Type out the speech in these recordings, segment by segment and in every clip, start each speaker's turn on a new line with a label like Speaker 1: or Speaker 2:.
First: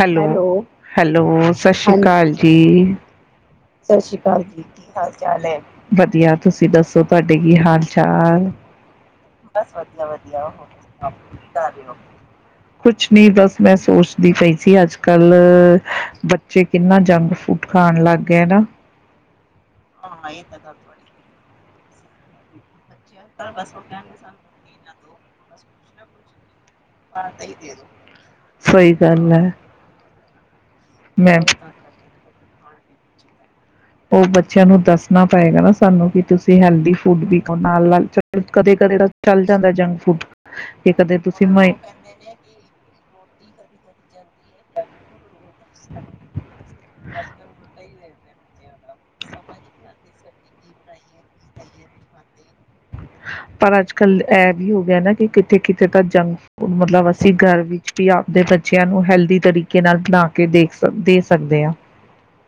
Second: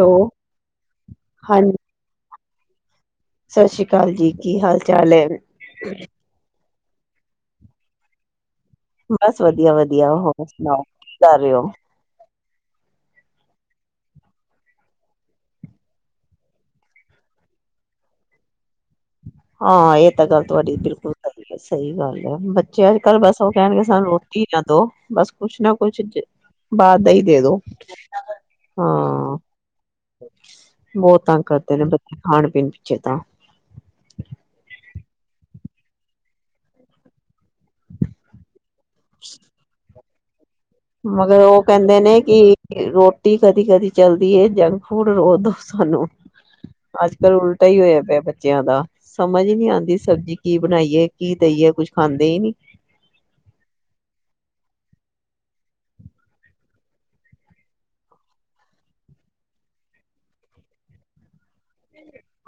Speaker 1: Hello hello ਸਤਿ
Speaker 2: ਹਾਂਜੀ
Speaker 1: ਸ੍ਰੀ ਅਕਾਲ ਜੀ ਜੀ ਸਤਿ ਸ਼੍ਰੀ ਅਕਾਲ ਜੀ ਕੀ ਹਾਲ ਚਾਲ ਹੈ ਵਧੀਆ ਤੁਸੀਂ ਦੱਸੋ ਤੁਹਾਡੇ ਕੀ ਹਾਲ ਚਾਲ
Speaker 2: ਬਸ ਵਧੀਆ
Speaker 1: ਵਧ
Speaker 2: ਵਧੀਆ ਹੋਰ
Speaker 1: ਵਧਆ
Speaker 2: ਸੁਣਾਓ ਕੀ ਕਰ ਰਹੇ ਹੋ
Speaker 1: ਕੁਛ ਨ ਬਸ ਮੈਂ ਸੋਚ ਦੀ ਪਈ ਸੀ ਅੱਜ ਕੱਲ ਬੱਚੇ ਕਿੰਨਾ ਜੰਕ ਫੂਡ ਖਾਣ ਲੱਗ ਗਿਆਰ
Speaker 2: ਹਾਂ ਇਹ ਤਾਂ ਗਲਤ ਵਡੀ ਬਿਲਕੁਲ ਤਾਂ ਸਹੀ ਗੱਲ ਹੈ ਅੱਜ ਕੱਲ੍ਹ ਬਸ ਉਹ ਕਹਿਣਗੇ ਸਾਨੂੰ ਰੋਟੀ ਨਾ ਦੋ ਬਸ ਕੁਛ ਨਾ ਕੁਛ ਬਾਹਰ ਦਾ ਹੀ ਦੇ ਦੋ
Speaker 1: ਸਹੀ ਗੱਲ ਹੈ
Speaker 2: ਹ ਬਹੁਤ
Speaker 1: ਮੈਂ
Speaker 2: ਤੰਗ ਕਰਦੇ ਨੇ ਬੱਚੇ ਖਾਣ ਪਨਪੇ ਤਾਂ
Speaker 1: ਣਾ ਪਏਗਾ ਨਾ ਸਾਨੂੰ ਕਿ ਤੁਸੀਂ ਹੈਲਦੀ ਫੂਡ ਵੀ ਨਾਲ ਨਾਲ ਚ ਕਦੇ ਕਦੇ ਤਾਂ ਚੱਲ ਜਾਂਦਾ ਜੰਕ ਫੂਡ ਕਿ ਕਦੇ
Speaker 2: ਮਗਰ
Speaker 1: ਤੁਸੀਂ ਮ
Speaker 2: ਉਹ ਕਹਿੰਦੇ ਨੇ ਕਿ ਰੋਟੀ ਕਦੀ ਕਦੀ ਚਲਦੀ ਜੰਕ ਫੂਡ ਰੋ ਦੋ ਸਾਨੂੰ ਅੱਜ ਕੱਲ ਉਲਟਾ ਹੀ ਹੋਇਆ ਪਿਆ ਬੱਚਿਆਂ ਦਾ ਸਮਝ ਨੀ ਆਉਂਦੀ ਸਬਜ਼ੀ ਕੀ ਬਣਾਈਏ ਕੀ ਦੇਈਏ ਕੁਛ ਖਾਂਦੇ ਹੀ ਨੀ
Speaker 1: ਪਰ ਅੱਜ ਕੱਲ ਇਹ ਵੀ ਹੋ ਗਿਆ ਨਾ ਕਿ ਕਿਤੇ ਕਿਤੇ ਤਾਂ ਜੰਕ ਫੂਡ ਮਤਲਬ ਅਸੀਂ ਘਰ ਵਿੱਚ ਵੀ ਆਪਦੇ ਬੱਚਿਆਂ ਨੂੰ ਹੈਲਦੀ ਤਰੀਕੇ ਨਾਲ ਬਣਾ ਕੇ ਦੇਖ ਦੇ ਸਕਦੇ ਹਾਂ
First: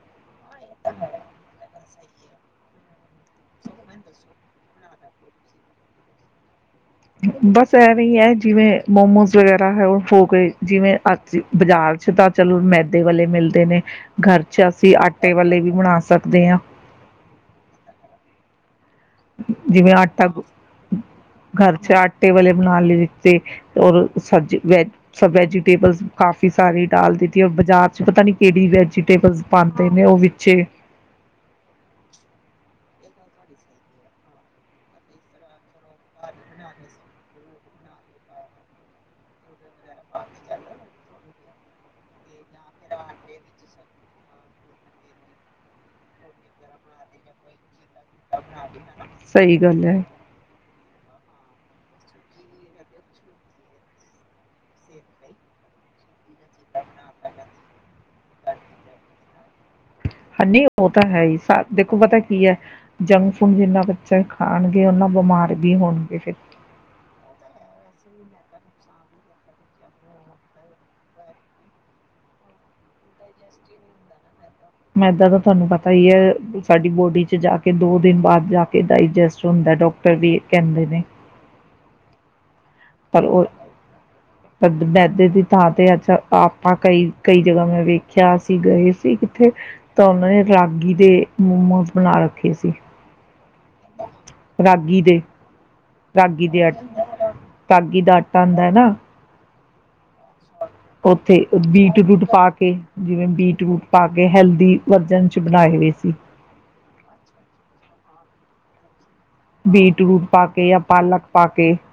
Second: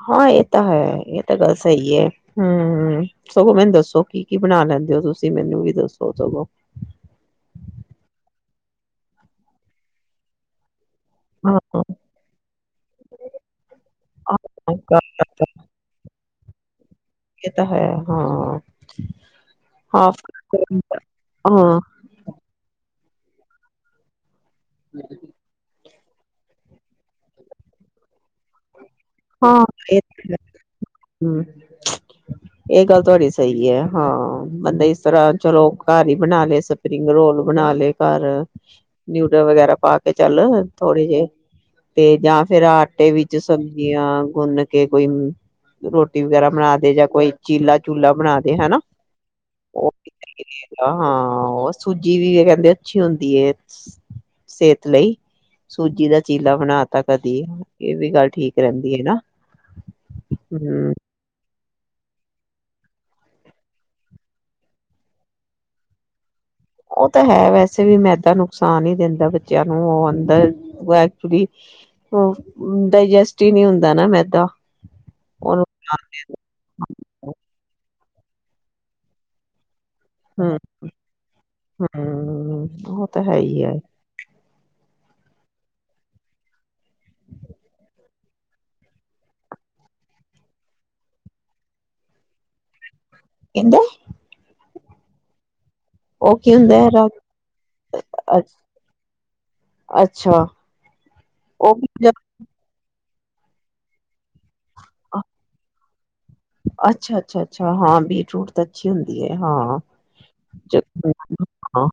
Speaker 2: ਹਾਂ ਇਹ ਤਾਂ ਹੈ ਇਹ ਤਾਂ ਗੱਲ ਸਹੀ ਹੈ ਹਮ ਹਮ ਸਗੋਂ ਮੈਨੂੰ ਦੱਸੋ ਕੀ ਕੀ ਬਣਾ ਲੈਂਦੇ ਹੋ ਤੁਸੀਂ ਮੈਨੂੰ ਵੀ ਦੱਸੋ ਸਗੋਂ
Speaker 1: ਬਸ ਇਹਵੇਂ ਹੈ ਜਿਵੇਂ ਮੋਮੋਸ ਵਗੈਰਾ ਹੈ ਉਹ ਹੋ ਗਏ ਜਿਵੇਂ ਅ
Speaker 2: ਹਾਂ
Speaker 1: ਬਾਜ਼ਾਰ ਚ ਤਾਂ ਚਲੋ ਮੈਦੇ ਵਾਲੇ ਮਿਲਦੇ ਨੇ ਘਰ ਚ
Speaker 2: ਹਾਂ,
Speaker 1: ਅਸੀਂ ਆਟੇ ਵਾਲੇ ਵੀ ਬਣਾ ਸਕਦੇ ਹਾਂ
Speaker 2: ਇਹ ਤਾਂ ਹੈ ਹਾਂ
Speaker 1: ਜਿਵੇਂ
Speaker 2: ਹਾਫ
Speaker 1: ਆਟਾ
Speaker 2: ਹਾਂ
Speaker 1: ਘਰ ਚ ਆਟੇ ਵਾਲੇ ਬਣਾ ਲਈਏ ਔਰ ਸੱਜ ਵੈਜ ਸਬ ਵੈਜੀਟੇਬਲਸ ਕਾਫੀ ਸਾਰੀ ਡਾਲ ਦਿੱਤੀ ਰ ਬਾਜ਼ਾਰ ਚ ਪਤਾ ਨੀ ਕਿਹੜੀ ਵੈਜ ਟੇਬਲਸ
Speaker 2: ਹਾਂ
Speaker 1: ਪਾਉਂਦੇ
Speaker 2: ਇਹ
Speaker 1: ਨੇ ਉਹ ਵਿੱਚੇ
Speaker 2: ਹਮ ਇਹ ਗੱਲ ਤੁਹਾਡੀ ਸਹੀ ਹੈ ਹਾਂ ਬੰਦਾ ਇਸ ਤਰ੍ਹਾਂ ਚਲੋ ਘਰ ਹੀ ਬਣਾ ਲਏ ਸਪਰਿੰਗ ਰੋਲ ਬਣਾ ਲਏ ਘਰ ਨਿਊਡਲ ਵਗੈਰਾ ਪਾ ਕੇ ਚੱਲ ਥੋੜੇ ਜਿਹੇ ਤੇ ਜਾਂ ਫੇਿਰ ਆਟੇ ਵਿੱਚ ਜੀਆਂ ਗੁੰਨ ਕੇ ਕੋਈ ਰੋਟੀ ਵਗੈਰਾ ਬਣਾ ਦੇ ਜਾਂ ਕੋਈ ਚੀਲਾ ਚੂਲਾ ਬਣਾ ਦੇ ਹਨਾ
Speaker 1: ਸਹੀ
Speaker 2: ਉਹ
Speaker 1: ਗੱਲ ਐ।
Speaker 2: ਹਾਂ, ਉਹ ਸੂਜੀ ਵੀ ਕਹਿੰਦੇ ਅੱਛੀ ਹੁੰਦੀ ਸਿਹਤ ਲਈ, ਸੂਜੀ ਦਾ ਚੀਲਾ ਬਣਾ ਤਾ ਕਦੀ, ਇਹ ਵੀ ਗੱਲ ਠੀਕ। ਰਹਿੰਦੀ ਹੈ, ਨਾ।
Speaker 1: ਹਾਂ, ਨਹੀਂ ਉਹ
Speaker 2: ਹਮ
Speaker 1: ਤਾਂ ਹੈਹੀ, ਸ ਦੇਖੋ ਪਤਾ ਕੀ ਹੈ, ਜੰਕ ਫੂਡ ਜਿੰਨਾ ਬੱਚਾ ਖਾਣਗੇ, ਉਹਨਾਂ ਬਿਮਾਰ ਵੀ ਹੋਣਗੇ। ਫਿਰ।
Speaker 2: ਉਹ ਤਾਂ ਹੈ ਵੈਸੇ ਵੀ ਮੈਦਾ ਨੁਕਸਾਨ ਹੀ ਦਿੰਦਾ ਬੱਚਿਆਂ ਨੂੰ, ਉਹ ਅੰਦਰ ਐਕਚੁਲੀ ਡਾਇਜਸਟ ਹੀ ਨਹੀਂ ਹੁੰਦਾ ਨਾ ਮੈਦਾ।
Speaker 1: ਮੈਂਦਾਂ ਤਾਂ
Speaker 2: ਉਹਨੂੰ
Speaker 1: ਤੁਹਾਨੂੰ ਪਤਾ ਹੀ ਹੈ, ਸਾਡੀ ਬੋਡੀ ਚ ਜਾ ਕੇ ਦੋ ਦਿਨ ਬਾਅਦ ਜਾ ਕੇ ਡਾਇਜੈਸਟ ਹੁੰਦਾ ਡਾਕਟਰ ਦ ਾਟਰ ਵੀ ਕਹਿੰਦੇ ਨੇ।
Speaker 2: ਹੰ ੳਹ ਤ
Speaker 1: ਪਰ
Speaker 2: ਹੈ
Speaker 1: ਉਹ
Speaker 2: ਹੀ, ਏ।
Speaker 1: ਮੈਦੇ ਦੀ ਥਾਂ ਤੇ, ਅੱਛਾ ਆਪਾਂ ਕਈ ਕਈ ਜਗ੍ਹਾ ਮੈਂ ਵੇਖਿਆ ਅਸੀਂ ਗਏ ਸੀ, ਕਿੱਥੇ ਤਾਂ ਉਹਨਾਂ ਨੇ ਰਾਗੀ ਦੇ ਮੋਮੋਜ਼ ਬਣਾ ਰੱਖੇ ਸੀ।
Speaker 2: ਇਦਾ
Speaker 1: ਰਾਗੀ ਦੇ ਰਾਗੀ ਦੇ ਆ,
Speaker 2: ਹੁੰਦਾ ਹੈ ਰਾ
Speaker 1: ਰਾਗੀ ਦਾ ਆਟਾ
Speaker 2: ਅ-
Speaker 1: ਆਉਂਦਾ ਹੈ, ਨਾ।
Speaker 2: ਅੱਛਾ।
Speaker 1: ਉੱਥੇ
Speaker 2: ਉਹ
Speaker 1: ਬੀਟ
Speaker 2: ਵੀ
Speaker 1: ਰੂਟ ਪਾ, ਕੇ। ਜਿਵੇਂ ਬੀਟ ਰੂਟ ਪਾ ਕੇ, ਹੈਲਦੀ ਵਰਜਨ ਚ ਬਣਾਏ ਹੋਏ ਸੀ। [unintelligible]
Speaker 2: ਅੱਛਾ। ਅੱਛਾ, ਅੱਛਾ, ਹਾਂ, ਬੀਟ ਰੂਟ ਤਾਂ, ਅੱਛੀ ਹੁੰਦੀ। ਹੈ ਹਾਂ
Speaker 1: ਬੀਟ ਰੂਟ ਪਾ ਕੇ, ਯਾ
Speaker 2: ਚ-
Speaker 1: ਪਾਲਕ ਪਾ ਕੇ।
Speaker 2: ਹਾਂ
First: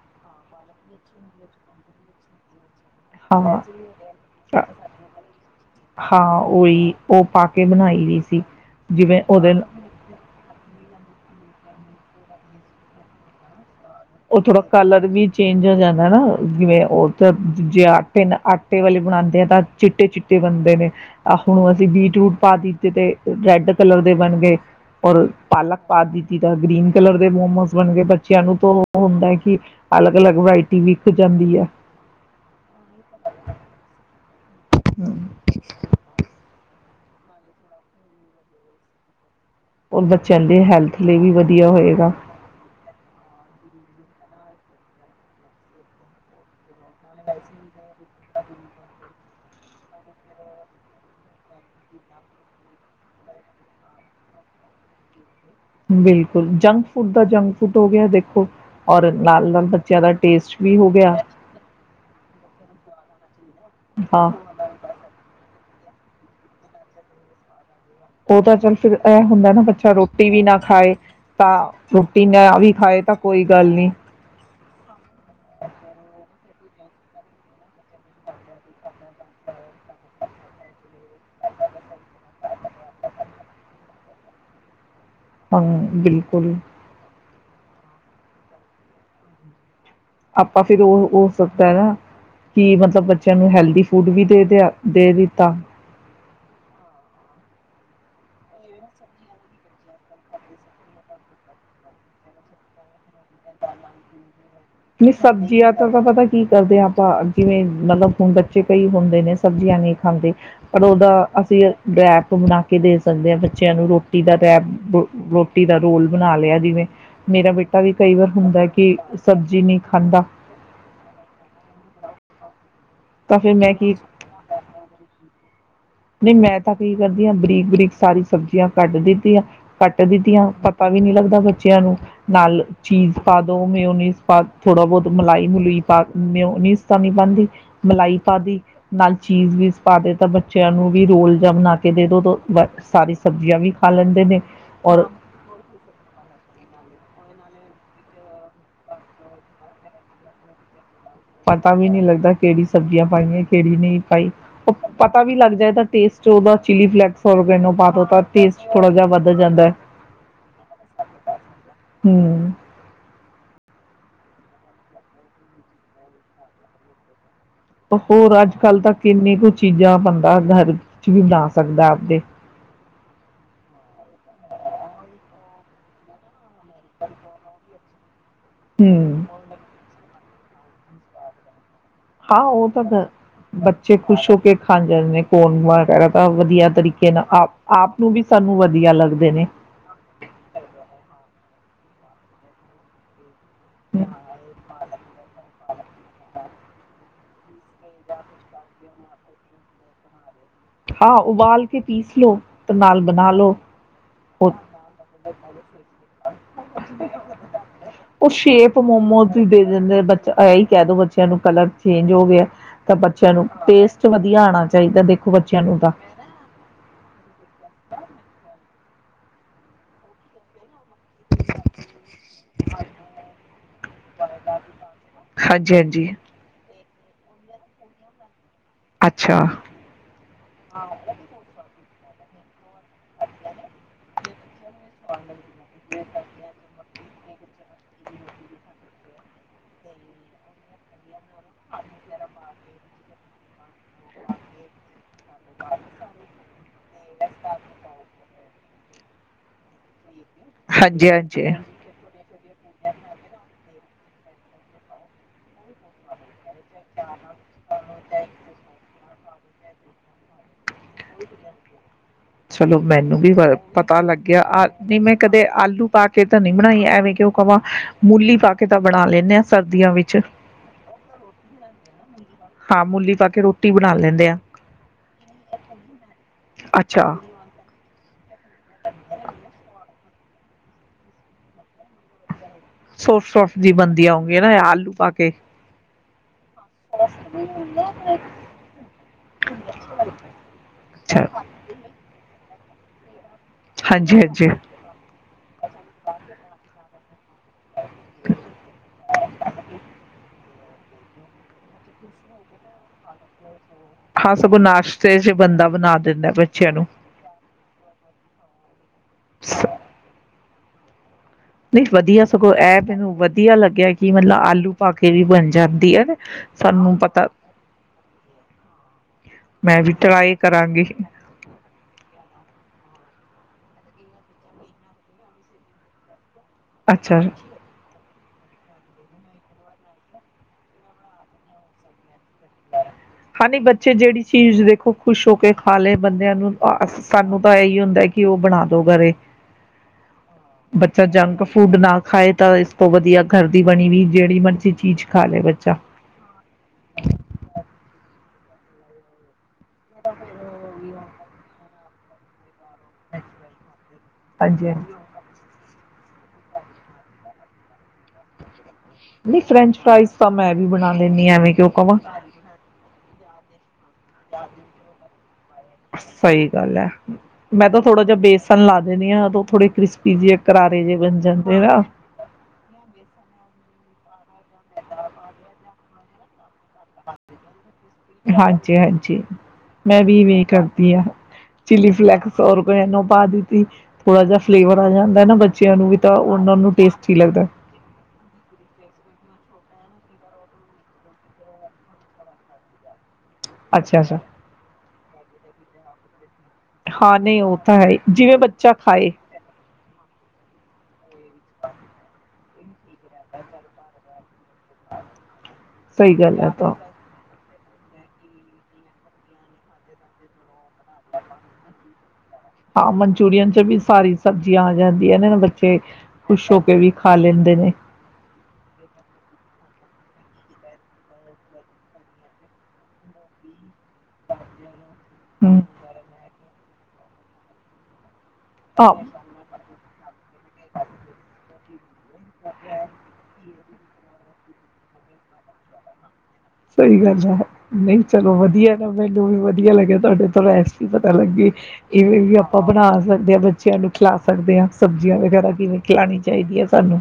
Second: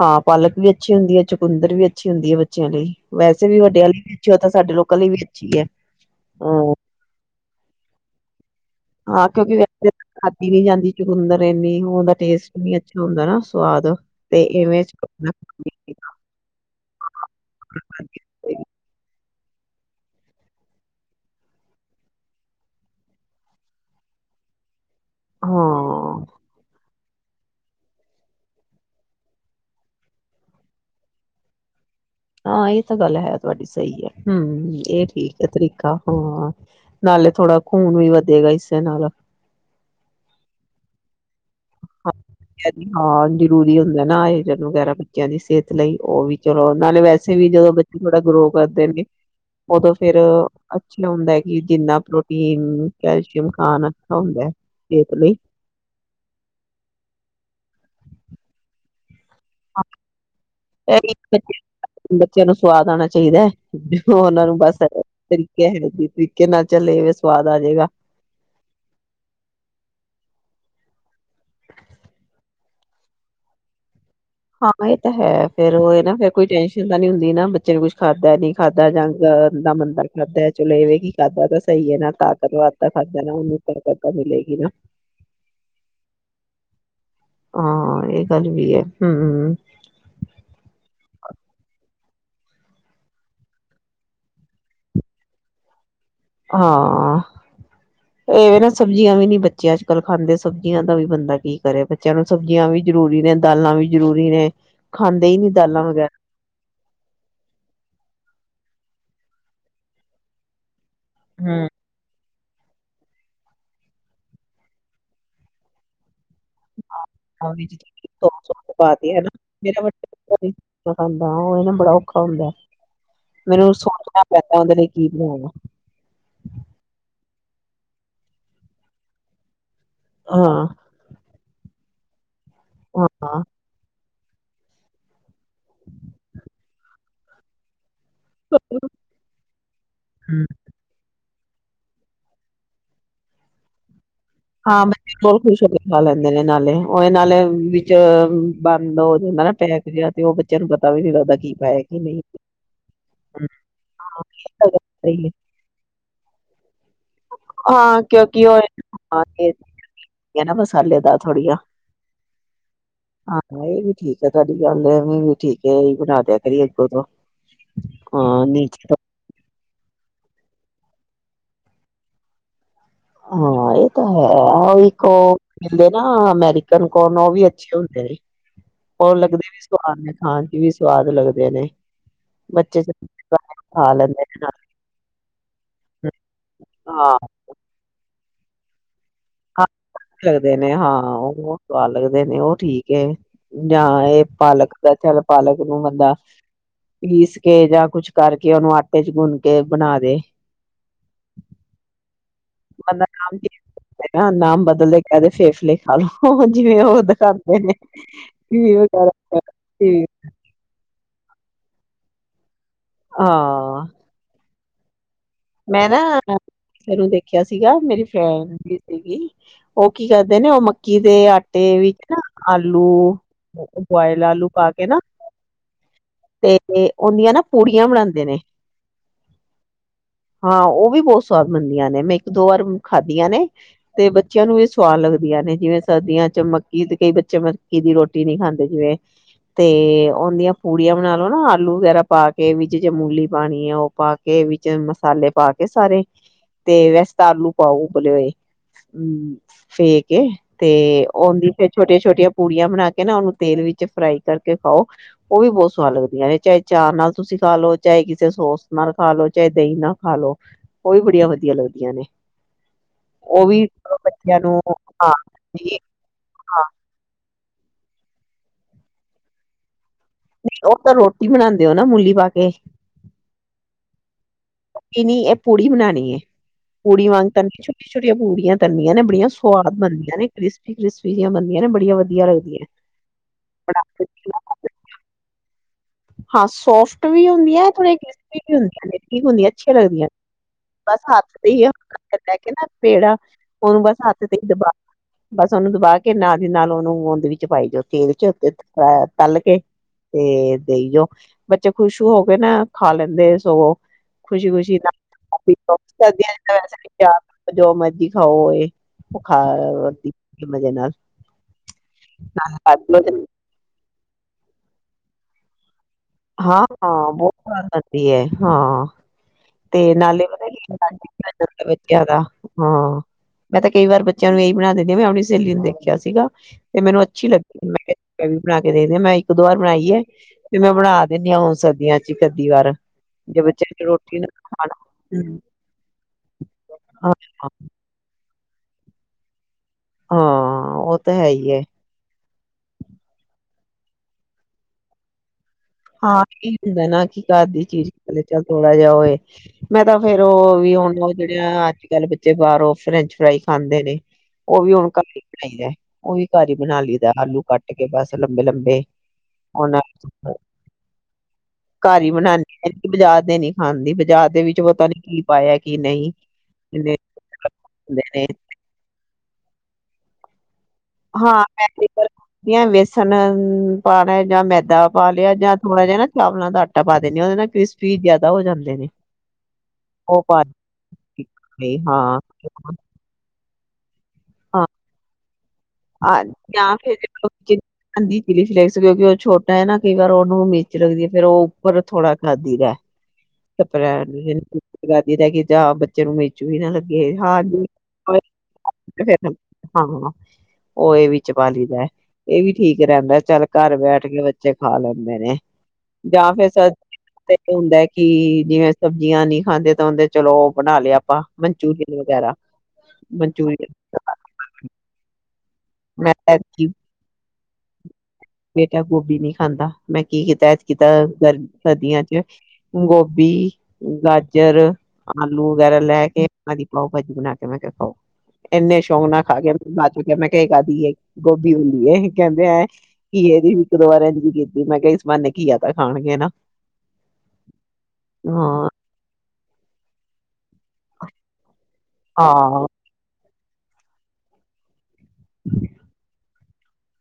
Speaker 2: ਹਾਂ, ਪਾਲਕ ਵੀ ਅੱਛੀ ਹੁੰਦੀ ਹੈ, ਚਕੁੰਦਰ ਵੀ ਅੱਛੀ ਹੁੰਦੀ ਹੈ ਬੱਚਿਆਂ ਲਈ। ਵੈਸੇ
Speaker 1: ਹਾਂ
Speaker 2: ਵੀ ਵੱਡੇ ਲਈ ਵੀ ਅੱਛੀ ਹੋ, ਤਾਂ ਸਾਡੇ ਲੋਕਾਂ ਲਈ ਵੀ ਅੱਛੀ ਹੈ‌।
Speaker 1: ਹਾਂ
Speaker 2: ਹਮ
Speaker 1: ਉਹੀ ਉਹ ਪਾ ਕੇ ਬਣਾਈ ਵੀ ਸੀ। ਜਿਵੇਂ
Speaker 2: ਹਾਂ
Speaker 1: ਉਹਦੇ
Speaker 2: ਕਿਉਂਕਿ ਵੈਸੇ [unintelligible] ਵੀ ਨੀ ਜਾਂਦੀ ਚੁਕੁੰਦਰ ਇੰਨੀ, ਉਹ- ਉਹਦਾ ਟੇਸਟ ਨੀ ਅੱਛਾ ਹੁੰਦਾ ਨਾ, ਸਵਾਦ।
Speaker 1: ਉਹ
Speaker 2: ਤੇ
Speaker 1: ਥੋੜਾ
Speaker 2: ਇਵੇਂ
Speaker 1: ਕਲਰ ਵੀ ਚੇਂਜ ਹੋ ਜਾਂਦੈਂ ਨਾ, ਜਿਵੇਂ ਉਹ ਤਾਂ ਜੇ ਆਟੇ, ਨਾ ਆਟੇ ਵਾਲੇ ਬਣਾਂਦੇ ਆ‌। ਤਾਂ ਚਿੱਟੇ ਚਿੱਟੇ ਬਣਦੇ ਨੇ, ਆ ਹੁਣ ਅਸੀਂ ਬੀਟ ਰੂਟ ਪਾ ਦਿੱਤੇ ਤੇ, ਰੈਡ ਕਲਰ ਦੇ ਬਣ ਗਏ। ਔਰ, ਪਾਲਕ ਪਾ
Speaker 2: ਹਾਂ।
Speaker 1: ਦਿੱਤੀ ਤਾਂ ਗ੍ਰੀਨ। ਕਲਰ ਦੇ ਮੋਮੋਸ ਬਣ ਗਏ ਬੱਚਿਆਂ ਨੂੰ ਤੋ ਉਹ ਹੁੰਦਾ ਕਿ, ਅਲੱਗ- ਅਲੱਗ ਵਰਾਇਟੀ ਵਿੱਕ ਜਾਂਦੀ ਐ।
Speaker 2: ਹਾਂ, ਇਹ ਤਾਂ ਗੱਲ ਹੈ, ਤੁਹਾਡੀ ਸਹੀ ਹੈ। ਹੰ ਇਹ ਠੀਕ ਹੈ, ਤਰੀਕਾ ਹਾਂ। ਨਾਲੇ ਥੋੜਾ ਖੂਨ ਵੀ ਵੱਧੇਗਾ ਇਸਦੇ ਨਾਲ, ਆਪ
Speaker 1: ਔਰ ਬੱਚਿਆਂ ਦੇ ਹੈਲਥ ਲਈ ਵੀ ਵਧੀਆ ਵਧੀਆ ਹੋਏਗਾ
Speaker 2: ਹਾਂ ਜਰੂਰੀ ਹੁੰਦਾ ਨਾ ਏਜਨ ਵਗੈਰਾ ਬੱਚਿਆਂ ਦੀ ਸਿਹਤ ਲਈ ਉਹ ਵੀ ਚਲੋ ਨਾਲੇ ਵੈਸੇ ਵੀ ਜਦੋਂ ਬੱਚੇ ਥੋੜਾ ਗਰੋ ਕਰਦੇਨ ਗੇ ਉਦੋਂ ਫੇਰ ਅੱਛਾ ਹੁੰਦਾ ਕਿ ਜਿੰਨਾ ਪ੍ਰੋਟੀਨ ਕੈਲਸ਼ੀਅਮ ਖਾਣ ਅੱਛਾ ਹੁੰਦੇ ਸਿਹਤ ਲਈ
Speaker 1: ਬਿਲਕੁਲ ਜੰਕ ਫੂਡ ਦਾ ਜੰਕ ਫੂਡ ਹੋ ਗਿਆ ਦੇਖੋ ਔਰ ਨਾਲ ਨਾਲ ਬੱਚਿਆਂ ਦਾ ਟੇਸਟ ਵੀ ਹੋ ਗਿਆ
Speaker 2: [unintelligible] ਬੱਚਿਆਂ ਨੂੰ ਸਵਾਦ ਆਉਣਾ ਚਾਹੀਦਾ ਹੈ
Speaker 1: ਹਾਂ
Speaker 2: ਉਹਨਾਂ ਨੂੰ ਬਸ [unintelligible] ਕਿਸੇ ਦੇ ਤਰੀਕੇ ਨਾਲ ਚਲੇ ਵੇ ਸਵਾਦ ਆ ਜੇਗਾ
Speaker 1: ਉਹ ਤਾਂ ਚੱਲ ਫਿਰ ਇਹ ਹੁੰਦਾ ਨਾ ਬੱਚਾ ਰੋਟੀ ਵੀ ਨਾ ਖਾਏ ਤਾਂ ਰੋਟੀ ਨਾ ਵੀ ਖਾਏ ਤਾਂ ਕੋਈ ਗੱਲ ਨੀ
Speaker 2: ਹਾਂ ਇਹ ਤਾਂ ਹੈ ਫੇਰ ਉਹ ਇਹ ਨਾ ਫੇਰ ਕੋਈ ਟੈਨਸ਼ਨ ਤਾਂ ਨੀ ਹੁੰਦੀ ਨਾ ਬੱਚੇ ਨੂੰ ਕੁੱਛ ਖਾਧੇ ਨੀ ਖਾਧਾ ਜੰਗ ਦਾ ਮੰਦ ਖਾਧਾ ਚਲੋ ਇਹਵੇ ਕਿ ਖਾਧਾ ਤਾਂ ਸਹੀ ਹੈ ਨਾ ਤਾਕਤਵਰ ਦਾ ਖਾਧਾ ਨਾ ਉਹਨੂੰ ਤਾਕਤ ਤਾਂ ਮਿਲੇਗੀ ਨਾ
Speaker 1: ਹਾਂ ਬਿਲਕੁਲ
Speaker 2: ਹਾਂ ਇਹ ਗੱਲ ਵੀ ਹੈ ਹਮ ਹ
Speaker 1: ਆਪਾਂ ਫਿਰ ਉਹ ਹੋ ਸਕਦਾ ਹੈ ਨਾ ਕਿ ਮਤਲਬ ਬੱਚਿਆਂ ਨੂੰ ਹੈਲਦੀ ਫੂਡ ਵੀ ਦੇ ਦਿਆ ਦੇ ਦਿੱਤਾ
Speaker 2: ਹਾਂ ਇਹਵੇਂ ਨਾ ਸਬਜ਼ੀਆਂ ਵੀ ਨੀ ਬੱਚੇ ਅੱਜ ਕੱਲ੍ਹ ਖਾਂਦੇ ਸਬਜ਼ੀਆਂ ਦਾ ਵੀ ਬੰਦਾ ਕੀ ਕਰੇ ਬੱਚਿਆਂ ਨੂੰ ਸਬਜ਼ੀਆਂ ਵੀ ਜ਼ਰੂਰੀ ਨੇ ਦਾਲਾਂ ਵੀ ਜ਼ਰੂਰੀ ਨੇ-
Speaker 1: ਨਹੀਂ
Speaker 2: ਖਾਂਦੇ ਹੀ ਨੀ
Speaker 1: ਸਬਜ਼ੀਆਂ
Speaker 2: ਦਾਲਾਂ
Speaker 1: ਤਾਂ ਤਾਂ
Speaker 2: ਵਗੈਰਾ
Speaker 1: ਪਤਾ ਕੀ ਕਰਦੇ ਹਾਂ ਆਪਾਂ ਜਿਵੇਂ ਮਤਲਬ ਹੁਣ ਬੱਚੇ ਕਈ ਹੁੰਦੇ ਨੇ ਸਬਜ਼ੀਆਂ ਨਹੀਂ ਖਾਂਦੇ ਪਰ ਉਹਦਾ ਅਸੀਂ
Speaker 2: ਹਮ
Speaker 1: ਰੈਪ ਬਣਾ ਕੇ ਦੇ ਸਕਦੇ ਆ ਬੱਚਿਆਂ ਨੂੰ ਰੋਟੀ ਦਾ ਰੈਪ ਰੋ ਰੋਟੀ ਦਾ ਰੋਲ ਬਣਾ ਕੇ ਿਆ ਦੀਵੇ ਮੇਰਾ ਬੇਟਾ ਵੀ ਕਈ ਵਾਰ ਹੁੰਦਾ ਕਿ
Speaker 2: ਪਾਤੀ
Speaker 1: ਨਹੀਂ ਖਾਂਦਾ
Speaker 2: [unintelligible]
Speaker 1: ਤਾਂ ਫਿਰ
Speaker 2: ਮੈਨੂੰ
Speaker 1: ਮੈਂ ਕੀ
Speaker 2: ਸੋਚਣਾ ਪੈਂਦਾ ਉਹਦੇ ਲਈ ਕੀ ਬਣਾਵਾ
Speaker 1: ਨਹੀਂ ਮੈਂ ਤਾਂ ਕੀ ਕਰਦੀ ਹਾਂ ਬਰੀਕ ਬਰੀਕ ਸਾਰੀ ਸਬਜ਼ੀਆਂ ਕੱਢ ਦਿੱਤੀਆਂ ਕੱਟ ਦਿੱਤੀਆਂ
Speaker 2: ਹਾਂ
Speaker 1: ਪਤਾ ਵੀ ਨਹੀ ਲੱਗਦਾ ਬੱਚਿਆਂ ਨੂੰ ਨਾਲ ਚੀਜ਼ ਪਾ
Speaker 2: ਹਾਂ
Speaker 1: ਦੋ ਮੈਂੳਨਿਸ ਆਪਾਂ ਥੋੜਾ ਬਹੁਤ ਮਲਾਈ [unintelligible] ਤਾਂ ਨਹੀਂ ਬਣਦੀ ਮਲਾਈ ਪਾ ਦੀ ਨਾਲ ਚੀਜ਼ ਵੀਜ ਪਾ ਦਿੱਤਾ ਬ
Speaker 2: ਹੂੰ,
Speaker 1: ਨੂੰ ਵੀ ਰੋਲ ਜ ਬਣਾ ਕੇ ਦੇ ਦੋ ਸਾਰੀ ਸਬਜ਼ੀਆਂ ਵੀ ਖਾ ਲੈਂਣਦੇ
Speaker 2: ਹਾਂ ਬੱਚੇ ਬਹੁਤ ਖੁਸ਼ ਹੋ ਕੇ ਖਾ ਲੈਂਦੇ ਨੇ ਨਾਲੇ ਉਹ ਇਹ ਨਾਲੇ ਤ ਬੰਦ ਹੋ ਜਾਂਦਾ ਨਾ ਪੈਕ ਜਿਹੜਾ ਤੇ ਉਹ ਬੱਚਿਆਂ ਨੂੰ ਗ
Speaker 1: ਪਤਾ ਵੀ ਨਹੀਂ ਲੱਗਦਾ ਕਿਹੜੀ ਸਬਜ਼ੀਆਂ ਪਾਈਆਂ ਕਿਰੇ ਨਹੀਂ ਪਾਈ ਉਹ ਪਤਾ ਵੀ ਲੱਗ ਜਾਏ ਤਾਂ ਇਹਦਾ ਟੇਸਟ ਉਹਦਾ ਚਿਲੀ ਫਲੈਕਸ ਔਰਗੈਨੋ ਪਾ
Speaker 2: ਹਾਂ
Speaker 1: ਦੋ ਤਾਂ
Speaker 2: ਕਿਉਂਕਿ
Speaker 1: ਟੇਸਟ ਥੋੜਾ ਜਿਹਾ ਵੱਧ ਜਾਂਦਾ ਹੈ
Speaker 2: ਉਹ ਨਾ ਮਸਾਲੇ ਦਾ ਥੋੜੀਆਂ
Speaker 1: ਹਮ
Speaker 2: ਹਾਂ ਇਹ ਵੀ ਠੀਕ- ਅੱਛਾ ਤੁਹਾਡੀ ਗੱਲ ਐ ਵੀ ਠੀਕ ਹੈ ਬਣਾ ਦਿਆ ਕਰਰੀ ਅੱਗੋ ਤੋਂ
Speaker 1: ਹੋਰ
Speaker 2: ਹਾਂ
Speaker 1: ਅੱਜ-ਕਲ੍ਹ
Speaker 2: ਨੀਚੇ
Speaker 1: ਤਾਂ
Speaker 2: ਤੋਂ
Speaker 1: ਕਿੰਨੀ ਕੁ ਚੀਜ਼ਾਂ ਬੰਦਾ ਘਰ ਚ ਵੀ ਬਣਾ ਸਕਦਾ ਆਪੇ
Speaker 2: ਹਾਂ ਇਹ ਤਾਂ ਹੈ ਉਹ ਕਦੇ ਨਾ ਅਮੈਰੀਕਨ ਕੌਰਨ ਉਹ ਵੀ ਅੱਛੇ ਹੁੰਦੇ ਨੇ ਉਹ
Speaker 1: ਹੂੰ
Speaker 2: ਲੱਗਦੇ ਵੀ ਸੁਆਦ ਏ ਹਾਂਜੀ ਵੀ ਸਵਾਦ ਲੱਗਦੇ ਨੇ
Speaker 1: ਹਾਂ ਉਹ
Speaker 2: ਬੱਚੇ
Speaker 1: ਤਾਂ
Speaker 2: ਖਾ
Speaker 1: ਬੱਚੇ
Speaker 2: ਲੈਂਦੇ
Speaker 1: ਖੁਸ਼ ਹੋ
Speaker 2: ਨੇ
Speaker 1: ਕੇ ਖਾ ਜਾਂਦੇ ਨੇ ਕੌਰਨ ਵ
Speaker 2: ਨਾਲ
Speaker 1: [unintelligible] ਵਧੀਆ ਤਰੀਕੇ
Speaker 2: ਹਾਂ
Speaker 1: ਨਾਲ ਆਪ ਆਪ ਨੂੰ ਵੀ ਸਾਨੂੰ ਵਧੀਆ ਲੱਗਦਾ
Speaker 2: ਹਾਂ ਲੱਗਦੇ ਨੇ ਹਾਂ ਉਹ ਬ ਸਵਾਦ ਲਗਦਾ ਕਦੇ ਨੇ ਉਹ ਠੀਕ ਹੈ ਜਾਂ ਇਹ ਪਾਲਕ ਦਾ ਖਿਆਲ ਪਾਲਕ ਬੰਦਾ ਪੀਸ ਕੇ ਜਾਂ ਕੁਛ ਕਰਕੇ ਉਹਨੂੰ ਆਟੇ ਚ ਗੁੰਨ ਕੇ ਬਣਾ ਦੇ
Speaker 1: ਹਾਂ ਉਬਾਲ ਕੇ ਪੀਸ ਲੋ ਤੇ ਨਾਲ
Speaker 2: ਬੰਦਾ
Speaker 1: ਬਣਾ ਲੋ
Speaker 2: ਨਾਮ ਨਾਮ
Speaker 1: ਉਹ
Speaker 2: ਬਦਲਦੇ ਕਦੇ ਫੇਫਲੇ ਖਾ ਲੋ ਜਿਵੇਂ ਉਹ ਦਿਖਾਦੇ ਨੇ
Speaker 1: ਸ਼ੇਪ
Speaker 2: ਵੈਰਾ
Speaker 1: ਜਦੋਂ ਬੱਚਿਆਂ ਨੂੰ ਕਲਰ ਚੇਂਜ ਹੋ ਗਿਆ ਤਾਂ ਬੱਚਿਆਂ ਨੂੰ
Speaker 2: ਹਾਂ
Speaker 1: ਟੇਸਟ ਵਧੀਆ ਆਨਾ ਚਾਹੀਦਾ ਦੇਖੋ ਬੱਚਿਆਂ ਨੂੰ
Speaker 2: ਮੈਂ
Speaker 1: ਤਾਂ
Speaker 2: ਨਾ ਇਹਨੂੰ ਦੇਖਿਆ ਸੀਗਾ ਮੇਰੀ ਫੈ ਸੀਗੀ ਉਹ ਕੀ ਕਰਦੇ ਨੇ ਉਹ ਮ ਕਿਦੇ ਆਟੇ ਵਿੱਚ ਨਾ ਆਲੂ [inaudible] ਬੋਈਲ ਆਲੂ ਪਾ ਕੇ ਨਾ
Speaker 1: ਹਾਂਜੀ ਹਾਂਜੀ
Speaker 2: ਤੇ ਉਹਦੀਆਂ ਨਾ ਪੂੜੀਆਂ ਬਣਾਉਂਦੇ ਨੇ
Speaker 1: ਅੱਛਾ
Speaker 2: ਹਾਂ ਉਹ ਵੀ ਬਹੁਤ ਸਵਾਦ ਨੇ ਮੈਂ ਇੱਕ ਦੋ ਵਾਰ ਖਾਧੀਆਂ ਨੇ ਤੇ ਬੱਚਿਆਂ ਨੂੰ ਸਵਾਦ ਲੱਗਦੀਆਂ ਨੇ ਜਿਵੇਂ ਸਰਦੀਆਂ ਚ ਮੱਕੀ ਤੇ ਕਈ ਬੱਚੇ ਚਮਕੀ ਦੀ ਰੋਟੀ ਨੀ ਖਾਂਦੇ ਜਿਵੇਂ ਤੇ ਉਹਦੀਆਂ ਪੂੜੀਆਂ ਬਣਾ ਲੋ ਨਾ ਆਲੂ ਵਗੈਰਾ ਪਾ ਕੇ ਵਿੱਚ ਜਮੂਲੀ ਪਾਣੀ ਆ ਉਹ ਪਾ ਕੇ ਮਸਾਲੇ ਪਾ ਕੇ ਸਾਰੇ ਤੇ ਵੈਸ ਤਾਂ ਆਲੂ ਪਾਊ ਉਭਲੇ ਹੋਏ ਹਮ ਫੇਕ ਤੇ
Speaker 1: ਹਾਂਜੀ
Speaker 2: ਉਹਦੀ
Speaker 1: ਹਾਂਜੀ
Speaker 2: ਫੇਰ ਛੋਟੀਆਂ ਛੋਟੀਆਂ ਪੂੜੀਆਂ ਬਣਾ ਕੇ ਨਾ ਉਹਨੂੰ ਤੇਲ ਵਿੱਚ ਫਰਾਈ ਕਰਕੇ ਖਾਓ ਉਹ ਵੀ ਬਹੁਤ ਸਵਾਦ ਲੱਗਦੀਆਂ ਨੇ ਚਾਹੇ ਚਾਹਅ ਨਾਲ ਤੁਸੀਂ ਖਾ ਲੋਓ ਚਾਹੇ ਕਿਸੇ ਸੋਸ ਨਾਲ ਹਲੋ ਇਹ ਦਹੀਂ ਨਾ ਖਾਲੋ
Speaker 1: ਚਲੋ ਮੈਨੂੰ ਵੀ
Speaker 2: ਉਹ
Speaker 1: ਪਤਾ
Speaker 2: ਬੱਚਿਆਂ
Speaker 1: ਲੱਗਿਆ
Speaker 2: ਨੂੰ
Speaker 1: ਆ ਨਹੀਂ
Speaker 2: ਹਾਂ
Speaker 1: ਮੈਂ ਕਦੇ ਆਲੂ ਪਾ ਕੇ ਤਾਂ ਨਹੀਂ
Speaker 2: ਹਾਂ
Speaker 1: ਬਣਾਈ ਐਵੇਂ ਕਿਉਂ ਕਵਾਂ ਮੂਲੀ ਪਾ ਕੇ ਤਾਂ ਬਣਾ ਲੈਂਦੇ ਹਾਂ ਸਰਦੀਆਂ ਵਿੱਚ
Speaker 2: ਉਹ ਤਾਂ ਰੋਟੀ ਬਣਾਉਂਦੇ ਹੋ ਨਾ ਮੂਲੀ ਪਾ ਕੇ
Speaker 1: ਹਾਂ ਮੂਲੀ ਪਾ ਕੇ ਰੋਟੀ ਬਣਾ ਲੈਂਦੇ ਆ
Speaker 2: ਇਹ ਪੂੜੀ ਬਣਾਉਣੀ ਪੂੜੀ
Speaker 1: ਅੱਛਾ
Speaker 2: ਵਾਂਗ ਤਲ਼ਕੇ ਛੋਟੀਆਂ ਛੋਟੀਆਂ ਪੂਰੀਆਂ ਤਲ਼ਨੀਆਂ ਨੇ ਬੜੀਆਂ ਸਵਾਦ ਬਣਦੀਆਂ ਨੇ ਕ੍ਰਿਸਪੀ ਕ੍ਰਿਸਪੀ ਜਿਹੀਆਂ ਬਣਦੀਆਂ ਨੇ ਬੜੀਆਂ ਵਧੀਆ ਲੱਗਦੀਆਂ
Speaker 1: ਸੌਫਟ ਸੌਫਟ ਜਿਹੀ ਬਣਦੀ ਆਉਂਗੀਆਂ ਨਾ ਆਲੂ ਪਾ ਕੇ
Speaker 2: ਹਾਂ ਸੋਫਟ ਵੀ ਹੁੰਦੀਆਂ ਥੋੜੀਆਂ ਕ੍ਰਿਸਪੀ ਵੀ ਹੁੰਦੀਆਂ ਹੁੰਦੀ ਅੱਛੀਆਂ ਲਗਦੀਆਂ ਬਸ ਹੱਥ
Speaker 1: ਅੱਛਾ
Speaker 2: ਦੇ ਹੀ ਲੈ ਕੇ ਨਾ ਪੇੜਾ ਉਹਨੂੰ ਬਸ
Speaker 1: ਹਾਂਜੀ
Speaker 2: ਹੱਥ ਤੇ
Speaker 1: ਹਾਂਜੀ
Speaker 2: ਦਬਾ ਬਸ ਉਹਨੂੰ ਦਬਾ ਕੇ ਨਾਲ ਦੀ ਨਾਲ ਉਹਨੂੰ ਵਿੱਚ ਪਾਈ ਜਾ ਤੇਲ ਚ ਉੱਤੇ ਤਲ ਕੇ ਤੇ ਦੇਈ ਜੋ ਬੱਚੇ ਖੁਸ਼ ਹੋ ਕੇ ਨਾ ਖਾ ਲੈਂਦੇ ਸਗੋਂ
Speaker 1: ਹਾਂ
Speaker 2: ਖੁਸ਼ੀ
Speaker 1: ਸਗੋਂ
Speaker 2: ਖੁਸ਼ੀ
Speaker 1: ਨਾਸ਼ਤੇ ਚ
Speaker 2: ਨਾਲਦੀ
Speaker 1: ਬੰਦਾ ਬਣਾ ਦਿੰਦਾ ਬੱਚਿਆਂ ਨੂੰ
Speaker 2: ਚ ਜੋ ਮਰਜੀ ਖਾਓ ਇਹ ਉਹ ਖ ਮਜੇ ਨਾਲ
Speaker 1: ਨਹੀਂ ਵਧੀਆ ਸਗੋਂ
Speaker 2: ਹਾਂ
Speaker 1: ਇਹ ਮੈਨੂੰ ਵਧੀਆ ਲੱਗਿਆ ਕਿ ਮਤਲਬ ਆਲੂ ਪਾ ਕੇ ਵੀ ਬਣ ਜਾਂਦੀ ਹੈ
Speaker 2: ਹਾਂ
Speaker 1: ਸਾਨੂੰ
Speaker 2: ਹਾਂ
Speaker 1: ਪਤਾ
Speaker 2: ਬਹੁਤ ਗੱਲ ਆਦੀ ਹੈ ਹਾਂ
Speaker 1: ਮੈਂ ਵੀ
Speaker 2: ਤੇ ਨਾਲੇ
Speaker 1: ਟਰਾਈ
Speaker 2: ਪਤਾ ਕੀ
Speaker 1: ਕਰਾਂਗੀ
Speaker 2: ਜਾਂਦਾ ਬੱਚਿਆਂ ਦਾ ਹਾਂ ਮੈਂ ਤਾਂ ਕਈ ਵਾਰ ਬੱਚਿਆਂ ਨੂੰ ਇਹੀ ਬਣਾ ਦਿੰਦੀ ਹ ਮੈਂ ਆਪਣੀ ਸਹੇਲੀ ਨੂੰ ਦੇਖਿਆ ਸੀਗਾ ਤੇ ਮੈਨੂੰ
Speaker 1: ਅੱਛਾ
Speaker 2: ਅੱਛੀ ਲੱਗੀ ਕ ਵੀ ਬਣਾ ਕੇ ਦੇਖਦੇ ਹ ਮੈਂ ਇੱਕ ਦੋ ਵਾਰ ਬਣਾਈ ਹੈ ਤੇ ਮੈਂ ਬਣਾ ਹੁਣ ਸਰਦੀਆਂ ਚ ਇੱਕ ਅੱਧੀ ਵਾਰ ਜੇ
Speaker 1: ਹਨਾਂ
Speaker 2: ਨੇ
Speaker 1: ਬੱਚੇ
Speaker 2: ਰੋਟੀ
Speaker 1: ਜਿਹੜੀ
Speaker 2: ਨਾ
Speaker 1: ਚੀਜ਼
Speaker 2: ਖਾਣ
Speaker 1: ਦੇਖੋ ਖੁਸ਼ ਹੋ
Speaker 2: ਹੂੰ।
Speaker 1: ਕੇ ਖਾ ਲਏ ਬੰਦਿਆਂ ਨੂੰ ਸਾਨੂੰ ਤਾਂ ਇਹੀ ਹੁੰਦਾ ਕਿ ਉਹ ਬਣਾ ਦੋ ਘਰੇ
Speaker 2: ਹਾਂ, ਉਹ
Speaker 1: ਬੱਚਾ
Speaker 2: ਤਾਂ ਹੈ
Speaker 1: ਜੰਕ
Speaker 2: ਹੀ ਹੈ।
Speaker 1: ਫੂਡ ਨਾ ਖਾਏ ਤਾਂ ਇਸ ਕੋੋ ਵਧੀਆ ਘਰ ਬਣੀ ਵੀ ਜਿਹੜੀ ਮਰਜ਼ੀ ਚੀਜ਼ ਖਾ ਲਏ ਬ
Speaker 2: ਹਾਂ ਇਹ ਹੁੰਦਾ ਨਾ ਕੀ ਘਰ ਦੀ ਚੀਜ਼ ਪਲੇ ਚੱਲ ਥੋੜਾ ਜਿਹਾ ਹੋਵੇ ਮੈਂ ਤਾਂ ਫੇਰ ਉਹ ਵੀ ਹੁਣ ਜਿਹੜੇ ਅੱਜ ਕੱਲ੍ਹ ਬੱਚੇ ਬਾਹਰੋਂ ਫਰੈਂਚ ਫਰਾਈ ਖਾਂਦੇ ਨੇ ਉਹ
Speaker 1: ਹਾਂਜੀ
Speaker 2: ਵੀ ਹੁਣ
Speaker 1: ਹਾਂਜੀ
Speaker 2: ਘਰ ਹੀ ਬਣਾਈਦੇ ਉਹੀ ਘਰ ਈ ਬਣਾ ਲਈ ਦਾ ਆਲੂ ਕੱਟ ਕੇ ਬਸ ਲੰਬੇ ਲੰਬੇ
Speaker 1: ਨਹੀਂ ਫ੍ਰੈਂਚ ਫ੍ਰਾਈਜ਼ ਸਮੈਂ ਵੀ ਬਣਾ ਦੇਣੀ ਆਂ ਐਵੇਂ ਕਿਉਂ ਕਵਾਂ।
Speaker 2: ਖਾਦੇਂ ਨੀ ਖਾਣ ਦੀ ਬਾਜ਼ਾਰ ਦੇ ਵਿੱਚ ਪਤਾ ਨੀ ਕੀ ਪਾਇਆ ਕੀ
Speaker 1: [unintelligible]
Speaker 2: ਨਹੀਂ
Speaker 1: ਸਹੀ ਗੱਲ ਐ,
Speaker 2: ਕਿੰਨੇ
Speaker 1: ਮੈਂ ਤਾਂ
Speaker 2: ਹੁੰਦੇ
Speaker 1: ਥੋੜ੍ਹਾ ਜਿਹਾ
Speaker 2: ਨੇ
Speaker 1: ਬੇਸਨ ਲਾ ਦੇਣੀ ਆਂ ਉਹ ਥੋੜੀ ਕ੍ਰਿਸਪੀ ਜੇ
Speaker 2: ਹਾਂ ਮੈਂ ਬੇਸਣ ਪਾਣਾ ਜਾਂ ਮੈਦਾ ਪਾ ਲਿਆ ਜਾਂ ਥੋੜਾ ਜਿਹਾ ਨਾ ਚਾਵਲਾ ਦਾ ਆ ਪਾ ਦਿੰਦੇ ਉਹਦੇ ਨਾਲ ਕ੍ਰਿਸਪੀ ਜਿਆਦਾ ਹੋ
Speaker 1: ਹਾਂਜੀ
Speaker 2: ਜਾਂਦੇ ਨੇ
Speaker 1: ਹਾਂਜੀ, ਮੈਂ ਵੀ
Speaker 2: ਉਹ ਪਾ
Speaker 1: ਇਵੇਂ ਕਰਦੀ ਆਂ
Speaker 2: ਦਿੱਤੀ,
Speaker 1: ਚਿਲੀ
Speaker 2: ਹਾਂ
Speaker 1: ਫਲੈਕਸ ਓਰਗੇਨੋ ਪਾ ਦਿ ਤੇ ਥੋੜਾ ਜਿਹਾ
Speaker 2: ਹਾਂ
Speaker 1: ਫਲੇਵਰ ਆ ਜਾਂਦਾ ਨਾ ਬਚ
Speaker 2: ਆ ਜਾਂ ਫੇਰ ਇਕ ਚਿਲੀ ਆਂਦੀ ਚਿਲੀ ਫਲੈਕਸ ਕਿਉਂਕਿ ਉਹ ਛੋ ਐ ਨਾ ਕਈ ਵਾਰ ਉਹਨੂੰ ਮਿਰਚ ਲਗਦੀ ਏ। ਫੇਰ ਉਹ ਉੱਪਰ ਥੋੜਾ ਕਰ ਦੀਦੈ। [unintelligible]
Speaker 1: ਅੱਛਾ ਅੱਛਾ
Speaker 2: ਜਾਂ ਬੱਚੇ ਨੂੰ ਮਿ- ਮਿਚ ਵੀ ਨਾ ਲੱਗੇ।
Speaker 1: ਹਾਂ ਨਹੀਂ ਉਹ ਤਾਂ ਹੈ ਹੀ, ਜਿਵੇਂ ਬੱਚਾ ਖਾਏ
Speaker 2: [unintelligible] ਉਏ ਵਿਚ ਪਾਲੀਦਾ। ਏ ਵੀ ਠੀਕ ਰਹਿੰਦਾ ਚੱਲ ਘਰ ਬੈਠ ਕੇ ਬੱਚੇ ਖਾ ਲੈਂਦੇ ਨੇ।
Speaker 1: ਸਹੀ
Speaker 2: ਜਾਂ
Speaker 1: ਗੱਲ
Speaker 2: ਫਿਰ
Speaker 1: ਹੈ
Speaker 2: ਸ
Speaker 1: ਤਾਂ
Speaker 2: ਤੇ ਹੁੰਦਾ ਏ ਕੀ ਜਿਵੇਂ ਸਬਜ਼ੀਆਂ ਨੀ ਖਾਂਦੇ ਤਾਂ ਉਹਦੇ ਚਲੋ ਉਹ ਬਣਾ ਲਿਆ ਆਪਾਂ ਮਨਚੂਰੀਅਨ ਵਗੈਰਾ
Speaker 1: ਹਾਂ ਮਨਚੂਰੀਅਨ ਚ ਵੀ ਸਾਰੀ ਸਬਜ਼ੀ ਆ ਜਾਂਦੀਆਂ ਨੇ ਬਚ ਚੇ
Speaker 2: ਮੈਂ
Speaker 1: ਖੁਸ਼ ਹੋ
Speaker 2: ਐਤਕੀ
Speaker 1: ਕੇ ਵੀ ਖਾ ਲੈਂਦੇ ਨੇ।
Speaker 2: ਬੇਟਾ ਗੋਭੀ ਨੀ ਖਾਂਦਾ। ਮੈਂ ਕੀ ਕੀਤਾ ਇਜ ਕੀਤਾ ਗਰ ਸਰਦੀਆਂ ਚ ਗੋਭੀ, ਗਾਜਰ ਆਲੂ
Speaker 1: ਹਮ
Speaker 2: ਵਗੈਰਾ ਲੈ ਕੇ ਓਨਾ ਦੀ ਪਾਓ ਭਾਜੀ ਬਣਾ ਕੇ, ਮੈਂ ਕਿਹਾ ਖਾਓ। ਇੰਨੇ ਸ਼ੌਂਕ ਨਾ ਖਾ ਗਿਆ ਮੈਂ ਕਿਆ ਏ ਕਾਦੀ ਏ। ਗੋਭੀ ਦੀ [unintelligible] ਕਹਿੰਦੇ ਐ ਘੀਏ ਦੀ ਵੀ ਇੱਕ ਦੋਆਰਾ ਏਂਜ ਦੀ ਕੀਤੀ। ਮੈਂ ਕਿਹਾ ਇਸ ਬਾਨੇ ਘੀਆ ਤਾਂ ਖਾਣਗੇ ਨਾ।
Speaker 1: ਸਹੀ ਗੱਲ ਸਾ। ਨਹੀਂ ਚਲੋ
Speaker 2: ਹਾਂ
Speaker 1: ਵਧੀਆ ਏ ਨਾ ਮੈਨੂੰ ਵੀ ਵਧਆ ਵਧੀਆ ਲੱਗਿਆ ਤੁਹਾਡੇ ਤੋ ਰੇਸ ਵੀ ਪਤਾ ਲੱਗੇ। ਇਵੇਂ ਵੀ
Speaker 2: ਹਾਂ
Speaker 1: ਆਪਾਂ ਬਣਾ ਸਕਦੇ ਹਾਂ ਬ ਬੱਚਿਆਂ ਨੂੰ ਖਿਲਾ ਸਕਦੇ ਆਂ। ਸਬਜ਼ੀਆਂ ਵਗੈਰਾ ਕਿਵੇਂ ਖਿਲਾਣੀ ਚਾਈਦੀ ਏ ਸਾਨੂੰ।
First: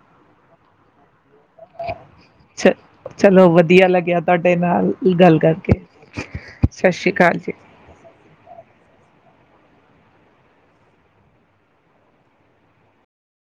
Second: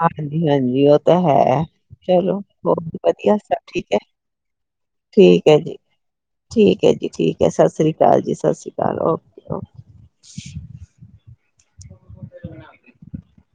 Speaker 2: ਹਾਂਜੀ -ਹਾਂਜੀ ਉਹ ਓ ਤਾ ਹੈ। ਚਲੋ,
Speaker 1: ਚ
Speaker 2: ਬਹੁਤ ਵਧੀਆ
Speaker 1: ਚਲੋ
Speaker 2: ਸਭ
Speaker 1: ਵਧੀਆ
Speaker 2: ਠੀਕ ਐ।
Speaker 1: ਲੱਗਿਆ ਤੁਹਾਡੇ ਨਾਲ ਗੱਲ
Speaker 2: ਠੀਕ ਐ ਜੀ-
Speaker 1: ਕਰਕੇ
Speaker 2: ਠੀਕ
Speaker 1: ਸਤਿ
Speaker 2: ਐ ਜੀ
Speaker 1: ਸ਼੍ਰੀ ਅਕਾਲ
Speaker 2: -ਠੀਕ ਏ। ਸਾਸਰੀ ਕਾਲ ਜੀ -ਸਾਸਰੀ ਕਾਲ। [unintelligible] [inaudible]